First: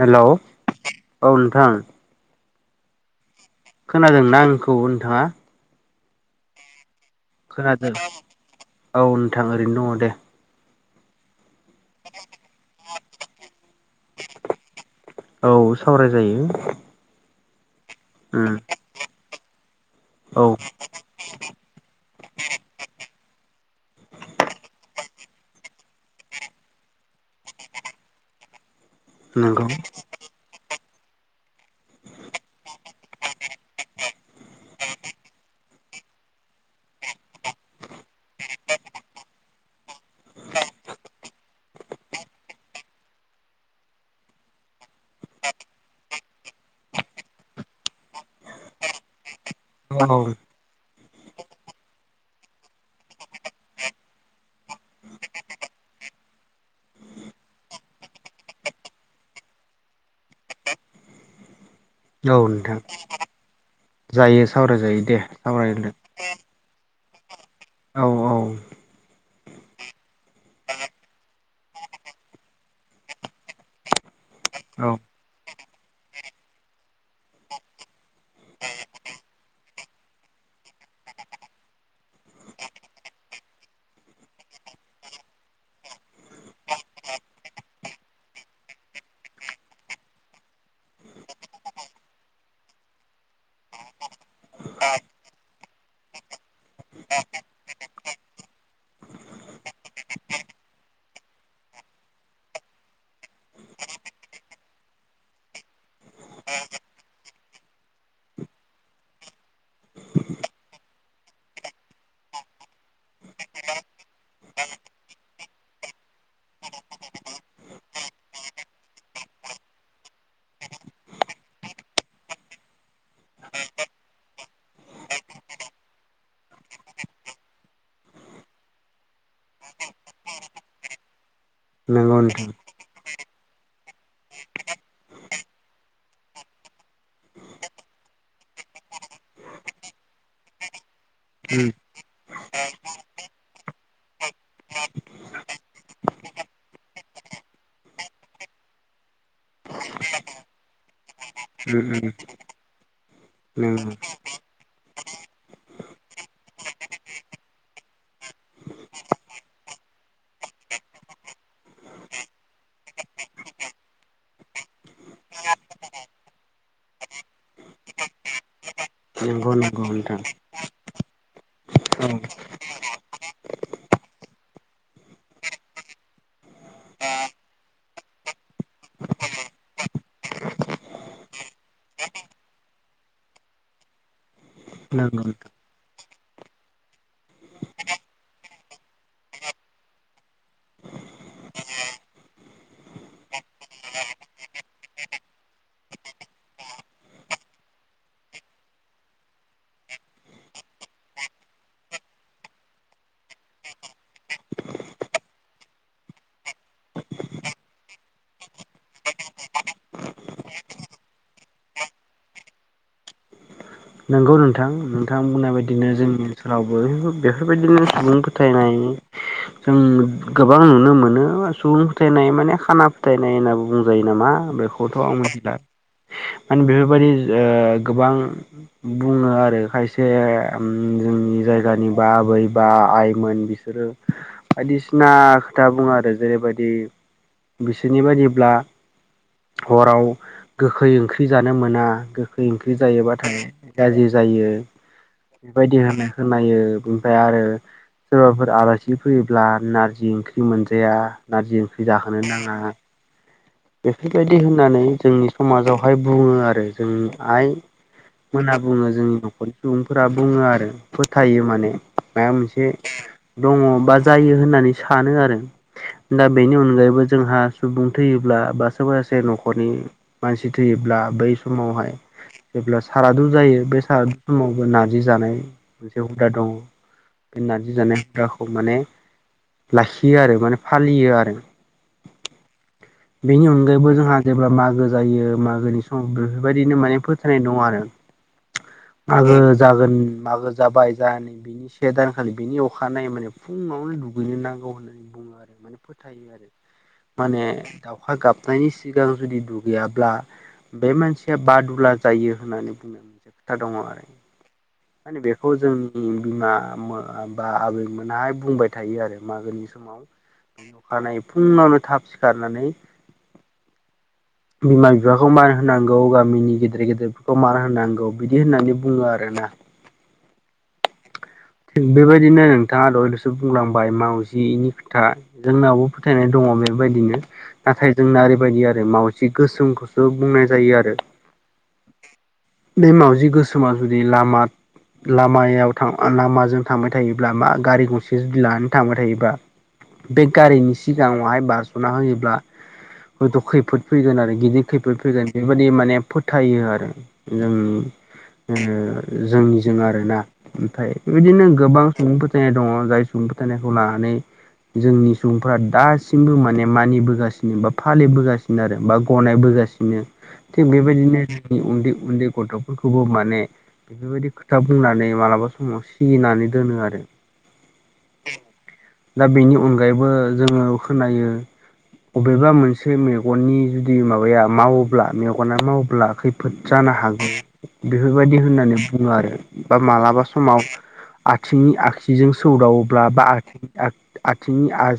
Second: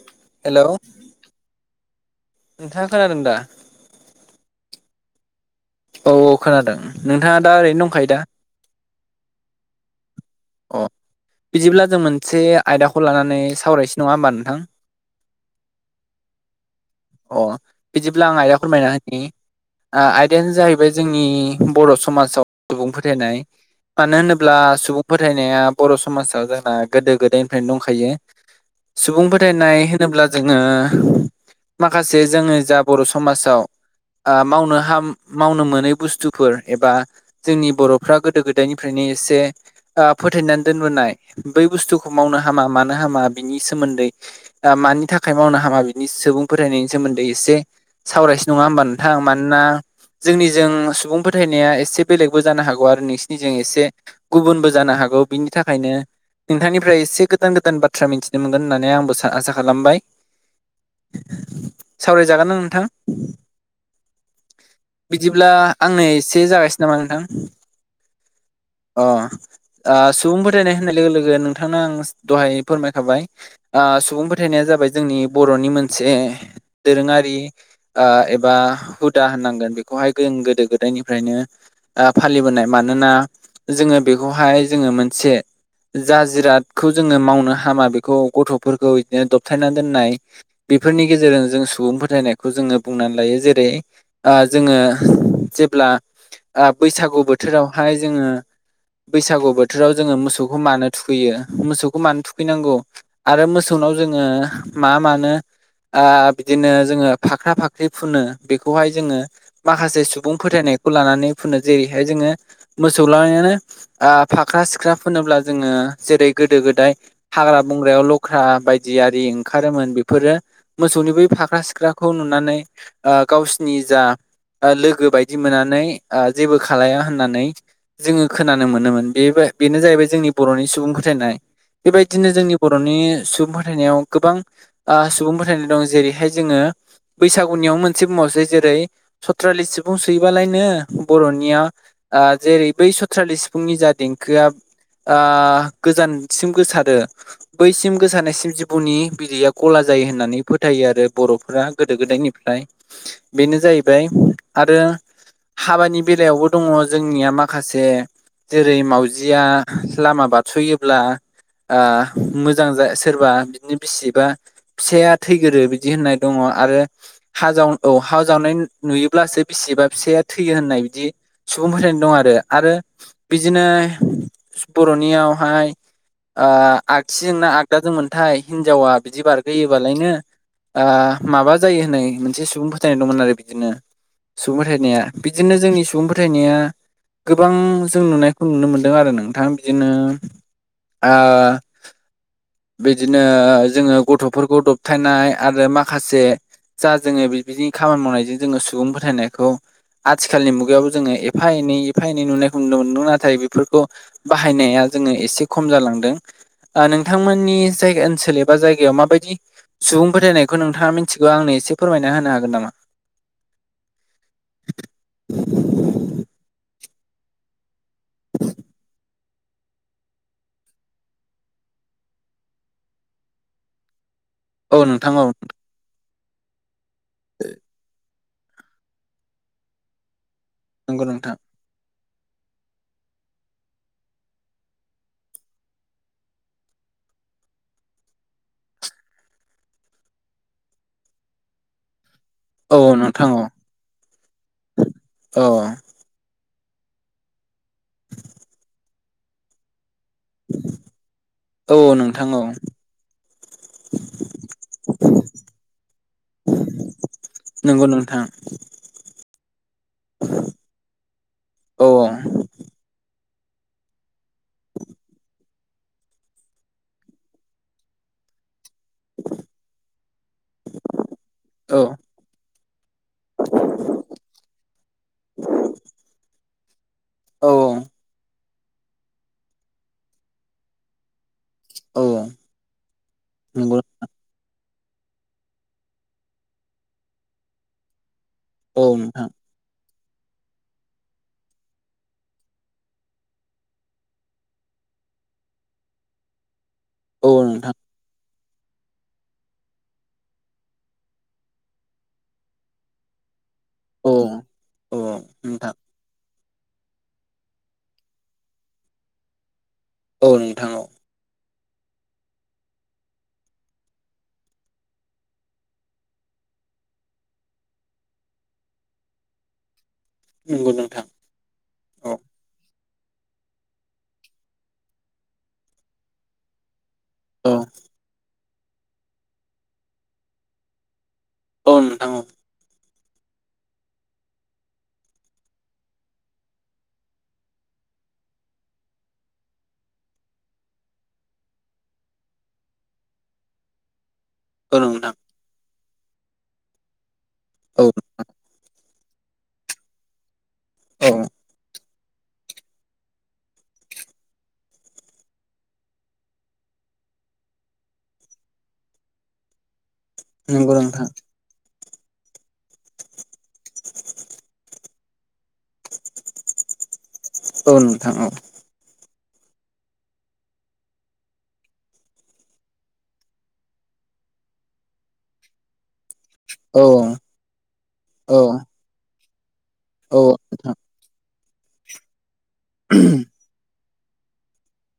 Hello, औ नोंथां नोंथाङा खोनादों दा? खोनादों ना आंखौबो नोंथाङा? औ औ खोनादों। नोंथाङा दा ओरैनो खोनादों दंखायो दा औ नोंथां ओरैनो दङ दे। अ बिजिब्ला जों मोनसे आयदाखौ लानानै सावरायसै नङा ओमबा नोंथां? औ सावराय जायो। अ बिदिब्ला आं आयदा फोरमायना होनि, ओ औ आयदायानो जाहैबाय जों जोंनि बर' समाजाव सुबुं फोथायनाय मानो होनोब्ला सुबुं फोथायनाया बर' समाजाव जोंना गोदो गोदायनिफ्रायनो दंखायो। सुबुं नंगौ फोथायनाय होनोब्ला द जोङो, माखासे जोङो जा बर' समाजाव ओ मावनो हाम मावनो मोनै बुस्थुफोर एबा जोंनि बर'फ्रा गोदो गोदायनिफ्रायनो एसे। ओ फोथायनानै दोनबोनाय बै बुस्थुखौ मावनो हामा। मानो हामा बिनि सोमोन्दै दा मानि थाखाय मावनो हामा बिनि सुबुं फोथायनायनि सोमोन्दै एसे सावरायस नङा होमबा नोंथां मानोना औ औ जोंनि जों सुबुं फोथायनाया एसे बेलेगबो जानो हागौ आरो नोंनिजों एसे गुबुनबो जानो हागौ। बिनि थाखायनो नोंथांनिफ्राय इसे गोदान-गोदान बाथ्रा मिथिनो मोनगोन होननानै आंबो सा-आसा खालामबाय। [inaudible] सावराय जागोन ना नोंथां? जायो सावरायजायो दे बिदिब्ला सावरायनो आंनो एसे जागायसि नामा नोंथां? औ औ ओ सुबुं फोथायनाय होननाय लोगो लोगो नोंथांनो आं दहाय फोरमायखाबाय। ओ सुबुं फोथायनाया जाबाय औ जोंनि बर'नि मोनसे दोरोङारि ओ एबा हुदा होननांगोन बेखौहाय जों गोदो गोदायनिफ्रायनो ओ फालिबोनाय मानोना जोङो बेखौहाय जोङो मोनसे जा जिरादखौ जोङो मावनो हामा बेखौ गथ'फोरखौ बिदिनो दबथायना दोननाय। बेफोरनि गेजेरजों जों सुबुं फोथायनायखौ जोङो बुंनानै लायो जेरै- ओ जोङो जेब्ला ओ बैसागु बोथोरावहाय जोङो बैसागु बोथोराव जोङो मोसौखौ मानो थुखैयो मोसौखौ मानो थुखैनांगौ? आरो मोसौनाव जोङो मा मानो ओ बिदिनो जोङो फाख्रा फाख्रि फुनो बेखौहाय जोङो माखासे सुबुं फोथायनायखौ लानानै फुनो जेरैहाय जोङो मोसौ लानायानो ओ फाख्रा सिख्रा फोनोब्ला जोङो जेरै गोदो गोदाय हाग्रा बंग्रायाव लख्रा बायदि आरि ओंखारोमोन बेफोरो मोसौनि बै फाख्रा सिख्राखौ नुनानै ओ गावसिनि जा लोगो बायदि मोननानै ओ जेबो खालाया होननानै जोङो खोनानो मोनोमोन। बे बेनो जाहैबाय जोंनि बर'नि सुबुं फोथायनाय। नंगौ बेबायदिनो नोंथां जोंनि बर'नि सुबुं फोथायनायाव गोबां ओ सुबुं फोथायनाय दं जेरैहाय जोङो बैसागुनियावनो मोनसे बुङावसै जेरै सथ्रालिस सिफुं सुयोबालायनो बर'निया उम ओ जेरै बै सथ्रालि सिफुंनि जा देंखोआ ओ गोजानसिम गोसारो। बैसिम गोसारनायसिम जिबौनि बिदैया गला जायो होननानै फोथायो आरो बर'फोरा उम गोदो उम गोदायनिफ्राय बेनो जाहैबाय नंगौ आरो हाबानि बेलायावबो दङ जोंनिया माखासे जेरै मावउजिया लामा बारस'योब्ला ओ मोजां जा सोरबा बिदिनो बिसि बा फिसाया थैगोरो बिदि होननाय दङ आरो हा जाव औ हा जावनाय नुयोब्लासो नंगौ बिसिबा नोंथां फिसाया थैयो होननाय बिदि सुबुं फोथायनाय औ दं आरो आरो बिदिनो बर'नियावहाय ओ आगसिजोंना आगदाजोंमोनथाय हिनजावा बिदि बारगोयोबालायनो ओ माबा जायो होननाय मोनसे सुबुं फोथायनाय दंमोन आरो बिदिनो सुबुं फोथायनाया नंगौ बिदिनो जोंनि सुबुं फोथायनाया गोबां जों नुनायखौ नुनो मोनदों आरो नोंथां बिदिनो ओ बिदिनो जोङो गथ'फोरखौ दबथायनाय आरो माखासे जा जोङो बिदि खामानि मावनायजों जोङो सुबुं फोथायनायखौ आथिखालनि मुगायावबो जोङो एफा एनै एफा एनै नुनायखौ नुनो मोनदों नाथाय बेफोरखौ बाहायनाया जोङो एसे खम जालांदों आ नों थांमोननि जायगा ओनसोल एबा जायगायाव माबायदि सुबुं फोथायनायखौ नोंथाङा मिथिगौ आंनो एसे फोरमायना होनो हागोन नामा? नंगौ नोंथां नोंथां बुंनाय बायदिनो जोंनि ओनसोलावबो बेफोरबायदिनो सुबुं फोथायनाय [inaudible] जों गोबां नुनो मोनो सुबुं फोथायनाय माने खाना फोथायनाय होननानैबो बुंजायो नामा? औ बेखौथ' नोंथां आं औ मिथिला माने बेफोरबायदि ओ गोबां बुङो आरो खायसे उम नंगौ नोंथां जोंनि जायगानि बा आबै बा आइमोन बिसोरो बायदिसिना खोथा बुङो आरो जेरैबायदि बिसोरनि बायदिब्ला हराव गोखै ओंख्रि जानो मोना। गोखै ओंख्रि औ नोंथां जायोबाथाय गाज्रि जायो औ बेबायदि होनो। खोनायो ओमफ्राय आरो सोरबाफोर आलासि फैयोब्ला नारजि ओंख्रि मोनजाया नारजि औ ओंख्रि औ जाहोनो नोंथां औ नाङा। बेफोरबायदि होननानै जोंनि समाजावहाय बुङो आरो जोंनि आइ नंगौ नोंथां। मोनना बुङो जोंनि नखर सुबुंफोरा बुङो आरो फोथायो माने औ मा मोनसे दङ बा जायो होननानै सानो आरो दा बेनि अनगायैबो जोंहा सुबुं थैयोब्ला बा सोरबा सासे नखरनि मानसि थैयोब्ला बै औ समावहाय जेब्ला सारादु जायो बे सारादु समावबो नारजि जानाय मोनसे हुदा दङ। बे औ नारजि जानाय हुराखौ माने लाखियो आरो माने फालियो आरो। औ बेनि नंगौ अनगायैबो जोंहा जेब्ला मागो जायो मागोनि समाव बेफोरबायदिनो माने फोथायनाय दं आरो। औ नोंथां मागो जागोन मागोन जाबाय जानोखि से दानखालि बिनि अखानायै माने फुङावनो दुगैनो नांगौ होननानै बुङो। माने फोथायो [inaudible] आरो माने औ नोंथां दावखा गाबनायनि सिगां जुदि दुगैयाब्ला बे मानसिया बादुला जायो होननानै बुङो। खोथा दङ आरो औ औ माने बेखौ नोंथां जोंनि बिमा बा आबैमोनाहाय बुंबाय थायो आरो मागोनि समाव औ नोंथां औ अखानायै फुङावनो थाब सिखारनानै [inaudible] बिमा बिफाखौ मान होनांगौ गामिनि गेदेर गेदेरफोरखौ मान होनांगौ बिदि होननानै बुङो आरोना। नंगौ नोंथां। थिग औ बेबायदिनो नोंथाङा दयल'सो बुंलांबाय मावजिनि खोथा जोंनावबो फोथायनाय दङ बेबायदिनो औ नाथाय जोंना ओरैबायदि आरो मावजि गोसोमखौसो बुंनाय जायो आरो औ नोंथां औ बे मावाजि गोसोमा जुदि लामा लामायाव थां लामाजों थांबाय थायोब्ला मा गारि गंसे जुदि लानानै थांबाय थायोबा बे गारिनि सिगाङावहाय बाज्ल'ना होयोब्ला हयथ' खैफोद फैगोन आरो गिदिर औ खैफोद नोंथां फैगोन बेबायदि माने फोथायो आरो जोंनि औ ओ जोंनिजों आरोना ओमफ्राय औ बेबायदिनो गोबां सुबुं फोथायनाय दङ जाय सुबुं फोथायनायखौ लानानै जोंनि सुबुंफ्रा दासिमबो माने मानिबोगासिनो बा फालिबोगासिनो आरो बा गनायबोगासिनो थिग नंगौ नोंथां बेबायदिनो उन्दै उन्दै गथ'फोरखौबो माने बेफोरबायदि खोथा बुंनानै मालाबा समाव सिगिनानै दोनो आरो औ नोंथां औ दा बेनि अनगायैबो जोङो खोनायो। अबेबा मोनसे मेगननि जुदि माबाया मावोब्ला मेगना मावोब्ला खै फोद औ औ जानो हागौ बेफोरबायदि औ होननानै बुङो आरो बा मालाबा औ समाव नोंथां आथिंनि आगसिजों सौदावोब्ला बा [unintelligible] आथिंनि आ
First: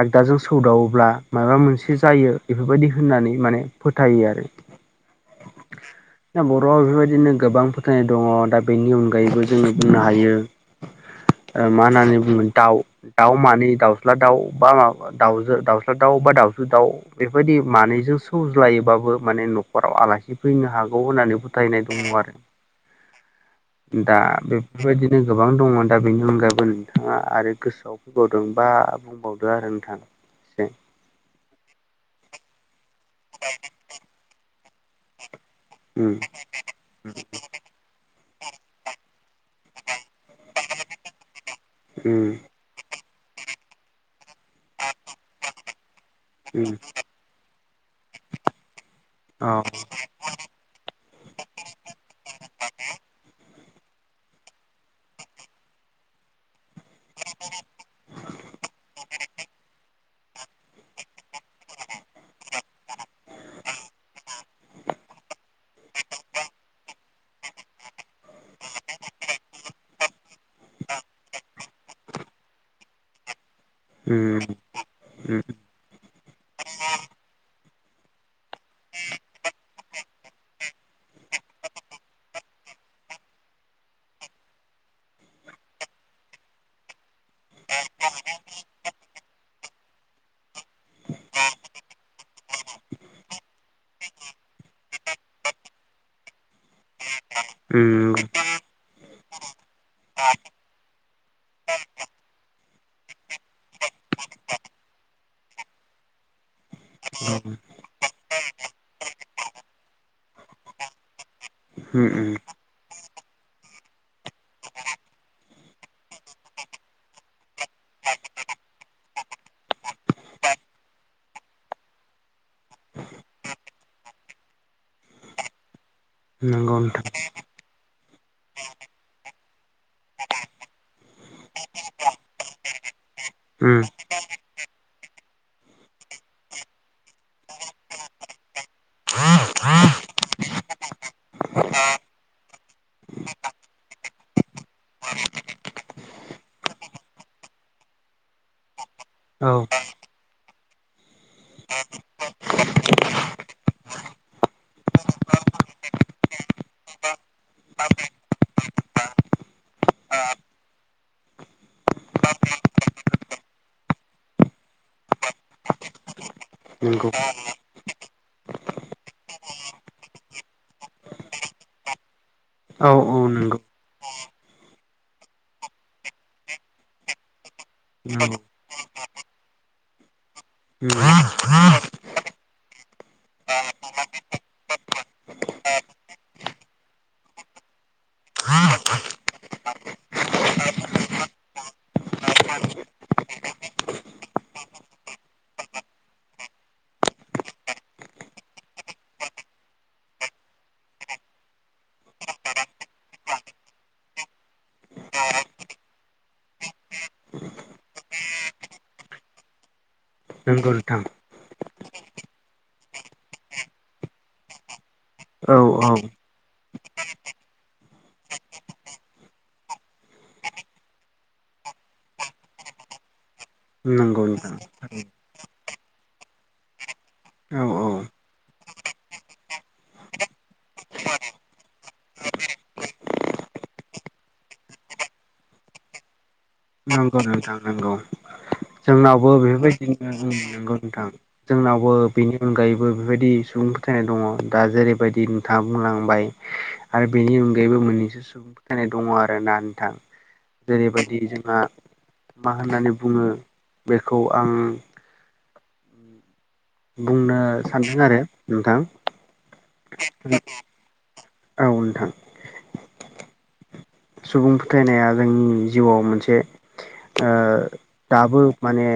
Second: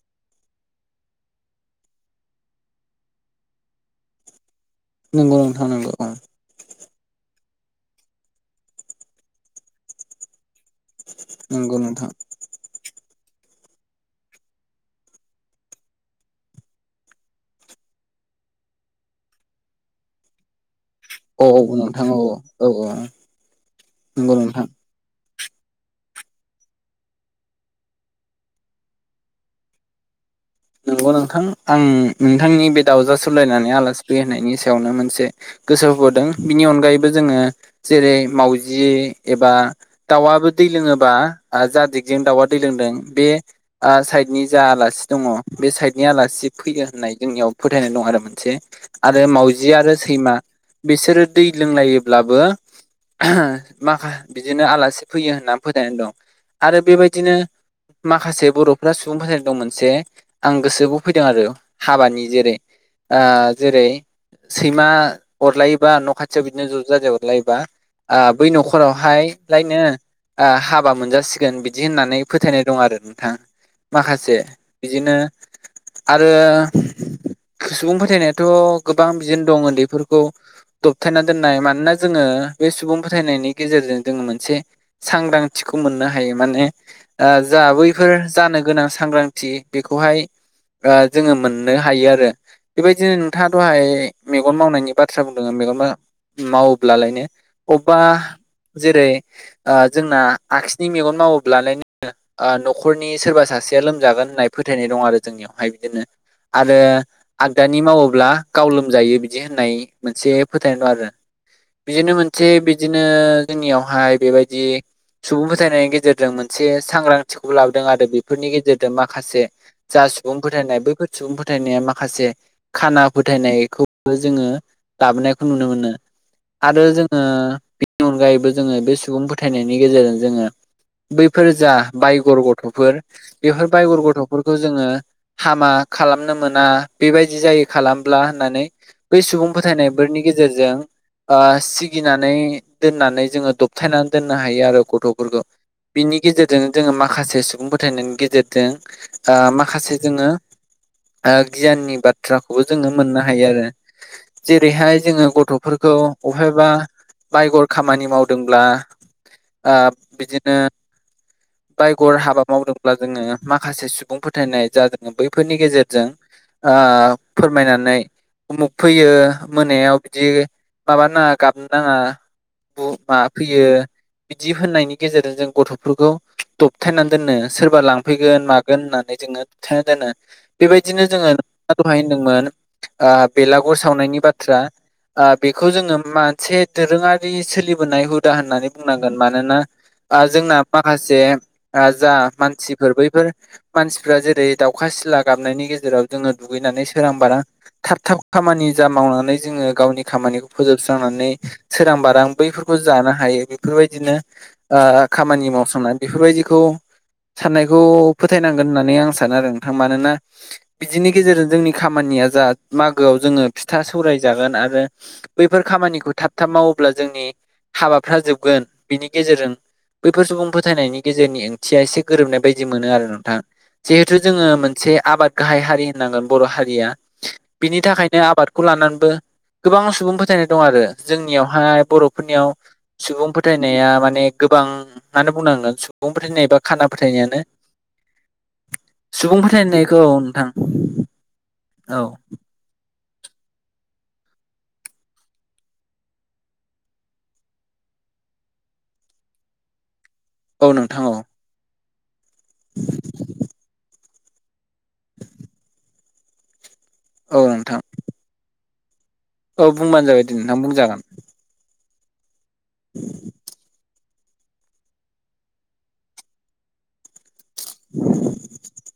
आगदाजों सौदावोब्ला माबा मोनसे जायो बेफोरबायदि होननानै माने फोथायो आरो [inaudible] नंगौ नोंथां नंगौ औ दा बर'आव बेफोरबायदिनो गोबां फोथायनाय दङ दा बेनि अनगायैबो जोङो बुंनो हायो ओ नंगौ मा नोंथां होननानै बुंगोन दाउ दाउ मानै दाउस्ला दाउ बा माबा दाउजो दाउस्ला दाउ बा दाउजो दाउ बेफोरबायदि मानैजों सौज्लायोबाबो माने नखराव आलासि फैनो हा गौ होननानै औ औ फोथायनाय नोंथां दङ औ औ औ आरो दा नंगौ नोंथां बे बेबायदिनो गोबां दङ दा बेनि अनगायैबो नोंथाङा आरो गोसोआव फैबावदों बा बुंबावदो आरो नोंथां एसे नंगौ नोंथां आं नोंथांनि बे दाउजो सौलायनानै आलासि फैयो होनायनि सायावनो मोन से गोसो उम होबोदों बिनि अनगायैबो जोङो जेरै मावाउजि एबा दाउआबो दै लोङोबा ओ जा दिगजों दाउआ दै लोंदों बे ओ साइदनि जा आलासि दङ बे साइदनि आला सि उम फैगोन होननाय जोंनियाव फोथायनाय दं आरो मोनसे आरो औ मावजि आरो सैमा बिसोरो दै लोंलायोब्लाबो माखा बिदिनो आलासि फैयो होननानै फोथायनाय दं। आरो बेबायदिनो माखासे बर'फ्रा सुबुं फोथायनाय दं मोनसे आं गोसो बाव फैदों आरो हाबानि जेरै ओ जेरै सैमा अरलायोबा न' खाथियाव बिदिनो ज' ज' जाजाय अरलायोबा ओ बै नखरावहायलायनो ओ हाबा मोनजासिगोन बिदि होननानै फोथायनाय दं आरो नोंथां। माखासे उम बिदिनो उम आरो सुबुं फोथायनायाथ' गोबां बिदिनो दं उन्दैफोरखौ दबथायना दोननाय मानोना जोङो बे सुबुं फोथायनायनि गेजेरजों जों मोनसे सांग्रांथिखौ मोननो हायो माने ओ जा बैफोर जानो गोनां सांग्रांथि बेखौहाय ओ जोङो मोननो हायो आरो। बेबायदिनो नोंथाङा दहाय मेगन मावनायनि बाथ्रा बुंदों मेगन मा मावोब्लालायनो अबा उम जेरै ओ जोंना आगसिनि मेगनमावोब्ला लायनो ओ नख'रनि सोरबा सासेया लोमजागोन होननाय फोथायनाय दं आरो जोंनियावहाय बिदिनो आरो आगदानि मावोब्ला गाव लोमजायो बिदि होननाय मोनसे फोथायनाय दं आरो। उम बिदिनो उम मोनसे बिदिनो जोंनियावहाय बेबायदि सुबुं फोथायनायनि गेजेरजों मोनसे सांग्रांथिखौबो लाबोदों आरो बेफोरनि गेजेरजों माखासे जा सुबुं फोथायनाय बैफोर सुबुं फोथायनाया माखासे खाना फोथायनायखौबो जोङो लाबोनायखौ नुनो मोनो। नंगौ आरो नोंथां जोङो बेनि अनगायैबो जोङो बे सुबुं फोथायनायनि गेजेरजों जोङो बैफोर जा बायगर गथ'फोर बेफोर उम बायगर गथ'फोर खौ जोङो हामा खालामनो मोना बेबायदि जायो खालामब्ला होननानै बै सुबुं फोथायनायफोरनि गेजेरजों ओ सिगिनानै दोननानै जोङो दबथायनानै दोननो हायो आरो गथ'फोरखौ। बिनि गेजेरजों जोङो माखासे सुबुं फोथायनायनि गेजेरजों ओ औ माखासे जोङो ओ गियाननि बाथ्राखौबो जोङो मोननो हायो आरो। जेरैहाय जोङो गथ'फोरखौ अबायहायबा बायगर खामानि मावदोंब्ला ओ बिदिनो। बायगर हाबा मावदोंब्ला जोङो माखासे सुबुं सुबुं फोथायनाय जा दङ बैफोरनि गेजेरजों ओ नंगौ फोरमायनानै। उमुख फैयो मोनायाव बिदि माबा नाङा गाबनो नाङा। औ मा औ नंगौ। फैयो बिदि होननायनि गेजेरजों जों गथ'फोरखौ दबथायनानै दोननो सोरबा नंगौ लांफैगोन मागोन गोन होननानै जोङो दबथायना दोनो बेबायदिनो जोङो नोंथाङा दहाय होनदोंमोन। ओ बेलागुर सावनायनि बाथ्रा ओ बेखौ जोङो मोनसे दोरोङारि सोलिबोनाय हुदा होननानै बुंनांगोन मानोना ओ जोंना माखासे ओ जा मानसिफोर बैफोर मानसिफ्रा जेरै दाउखा सिला गाबनायनि गेजेराव जोङो दुगैनानै सोरां बारांनो थाब थाब खामानि जा मावनानै जोङो गावनि खामानिखौ फोजोबस्रांनानै। सोरां बारां बैफोरखौ जानो हायो बेफोरबादिनो ओ खामानि मावस्रांनाय बेफोरबादिखौ साननायखौ फोथायनांगोन होननानै आं सानो आरो नोंथां मानोना। नंगौ नोंथां बिदिनि गेजेरजों जोंनि खामानिया जा मागोआव जोङो फिथा सौराय जागोन आरो। औ बैफोर औ खामानिखौ थाब थाब मावोब्ला जोंनि हाबाफ्रा जोबगोन बिनि गेजेरजों। बैफोर सुबुं फोथायनायनि गेजेरनि ओंथिया एसे गोरोबनाय बायदि मोनो आरो ना थां जिहेथु नंगौ जोङो नोंथां मोनसे आबाद गाहाय हारि होनांगोन बर' हारिया। औ बिनि औ थाखायनो आबादखौ लानानैबोओ गोबां सुबुं फोथायनाय दं आरो जोंनियावहाय बर'फोरनियावो सुबुं फोथायनाया माने गोबाङानो बुंनांगोन सुबुं फोथायनाय बा खाना फोथायनायानो। नोंगौ जोंनावबो सुबुं फोथायनायखौ औ बेफोरबायदिनो गौ नोंथां। जोंनावबो औ बेनि अनगायैबो ओ बो बेबायदि सुबुं फोथायनाय दङ दा जेरैबायदि नोंथाङा बुंलांबायो। आरो बेनि अनगायैबो मोननैसो सुबुं फोथायनाय दङ आरो ना नोंथां औ नोंथां औ जेरैबायदि जोंहा मा होननानै बुङो बेखौ आंखौ बुंनो औ नोंथां सान्दों आरो नोंथां। औ बुंबानो जाबाय दि नोंथां बुंजागोन। ओ नोंथां। [unintelligible] सुबुं फोथायनाया जोंनि जिउआव मोनसे ओ दाबो माने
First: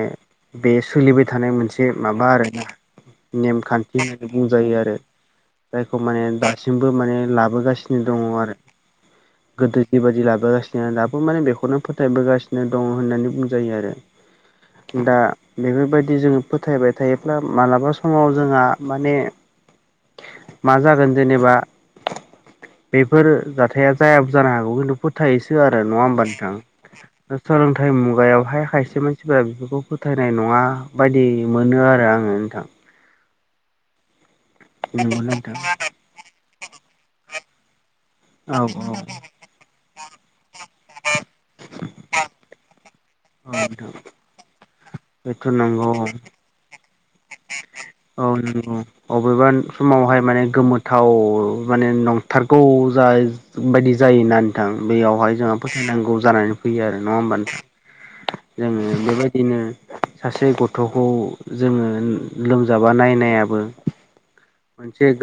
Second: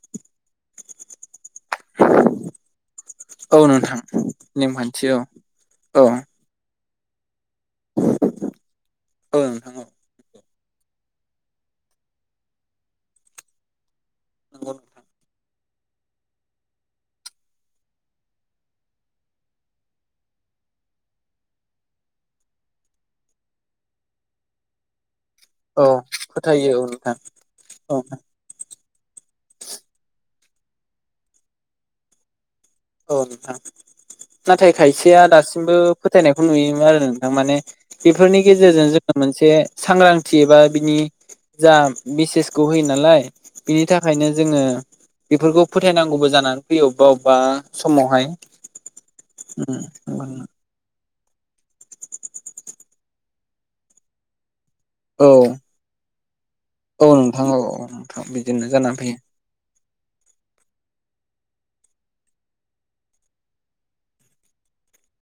बे सोलिबाय थानाय मोनसे माबा आरोना। औ नेमखान्थि नोंथां होननानै बुंजायो आरो नेमखान्थि औ जायखौ औ माने दा दासिमबो माने लाबोगासिनो दङ' आरो औ नोंथां गोदो औ बेबायदि लाबोगासिनो दाबो माने बेखौनो फोथायबोगासिनो दङ' होननानै बुंजायो आरो। नंगौ नोंथां दा बेफोरबायदि जोङो फोथायबाय थायोब्ला मालाबा समाव जोंहा माने। मा जागोन जेनेबा बेफोर जाथाया जायाबो जानो हागोन। फोथायोसो आरो औ नङा होमब फोथायो औ नोंथां सोलोंथाइ औ मुगायावहाय खायसे माखासे मानसिफोरा बेफोरखौ फोथायनाय नङा बादि मोनो आरो आङो नोंथां। औ नोंथां नाथाय खायसेया नंगौना नोंथां दासिमबो फोथायनायखौ नुयोमोन आरो नोंथां माने बेफोरनि औ गेजेरजों औ जोङो मोनसे सांग्रांथि एबा बिनि जा मसेसखौ होयो नालाय औ बिनि नोंथां थाखायनो जोङो बेथ' बेफोरखौ नंगौ फोथायनांगौबो जानानै फैयो अबा अबा औ नंगौ अबेबा समावहाय माने गोमो थाव माने नंथारगौ जाबायदि जायोना नोंथां औ बेयावहाय जोंहा फोथायनांगौ जानानै फैयो आरो औ नङा होमबा औ नोंथां औ नोंथां बिदिनो जोङो जानानै फैयो बेबादि बिदिनो सासे गथ'खौ जोङो लोम जाबा नायनायाबो मोनसे